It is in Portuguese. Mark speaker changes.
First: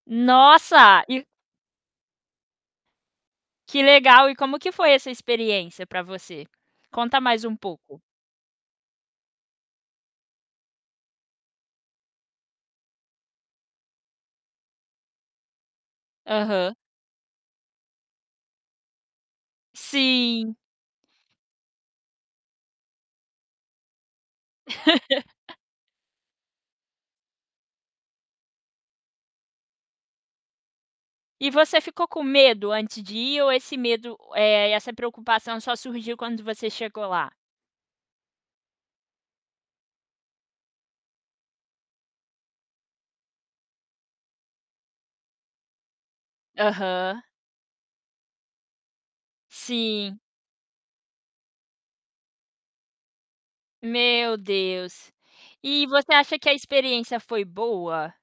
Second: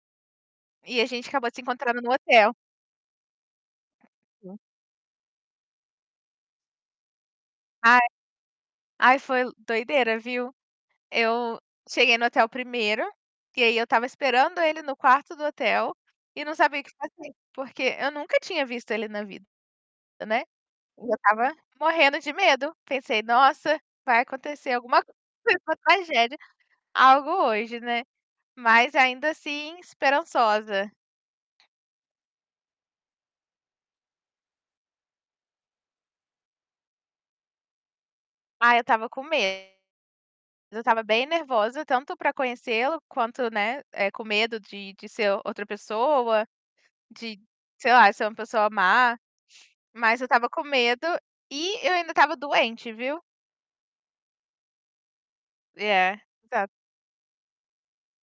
Speaker 1: E
Speaker 2: Nossa
Speaker 1: a
Speaker 2: e
Speaker 1: gente acabou se encontrando no hotel.
Speaker 2: Que legal! E
Speaker 1: [unintelligible]
Speaker 2: como que foi essa experiência para você? Conta mais um
Speaker 1: Aí
Speaker 2: pouco.
Speaker 1: ai foi doideira, viu. Eu cheguei no hotel primeiro, e aí eu estava esperando ele no quarto do hotel e não
Speaker 2: Aham.
Speaker 1: sabia o que fazer, porque eu nunca tinha visto ele na vida, né.
Speaker 2: Sim.
Speaker 1: E eu estava morrendo de medo, pensei: "Nossa, vai acontecer alguma [unintelligible] tragédia, algo hoje, né?", mas, ainda assim, esperançosa.
Speaker 2: E você ficou com medo antes de ir ou esse medo e essa preocupação só surgiu quando você chegou lá?
Speaker 1: Ah, eu tava com medo eu tava bem nervosa, tanto para conhecê-lo quanto, né, eh, com medo de de ser outra pessoa,
Speaker 2: Aham.
Speaker 1: de, sei lá, ser uma pessoa má.
Speaker 2: Sim.
Speaker 1: Mas eu estava com medo e eu ainda estava doente, viu?
Speaker 2: Meu Deus, e você
Speaker 1: É,
Speaker 2: acha que a
Speaker 1: exato.
Speaker 2: experiência foi boa?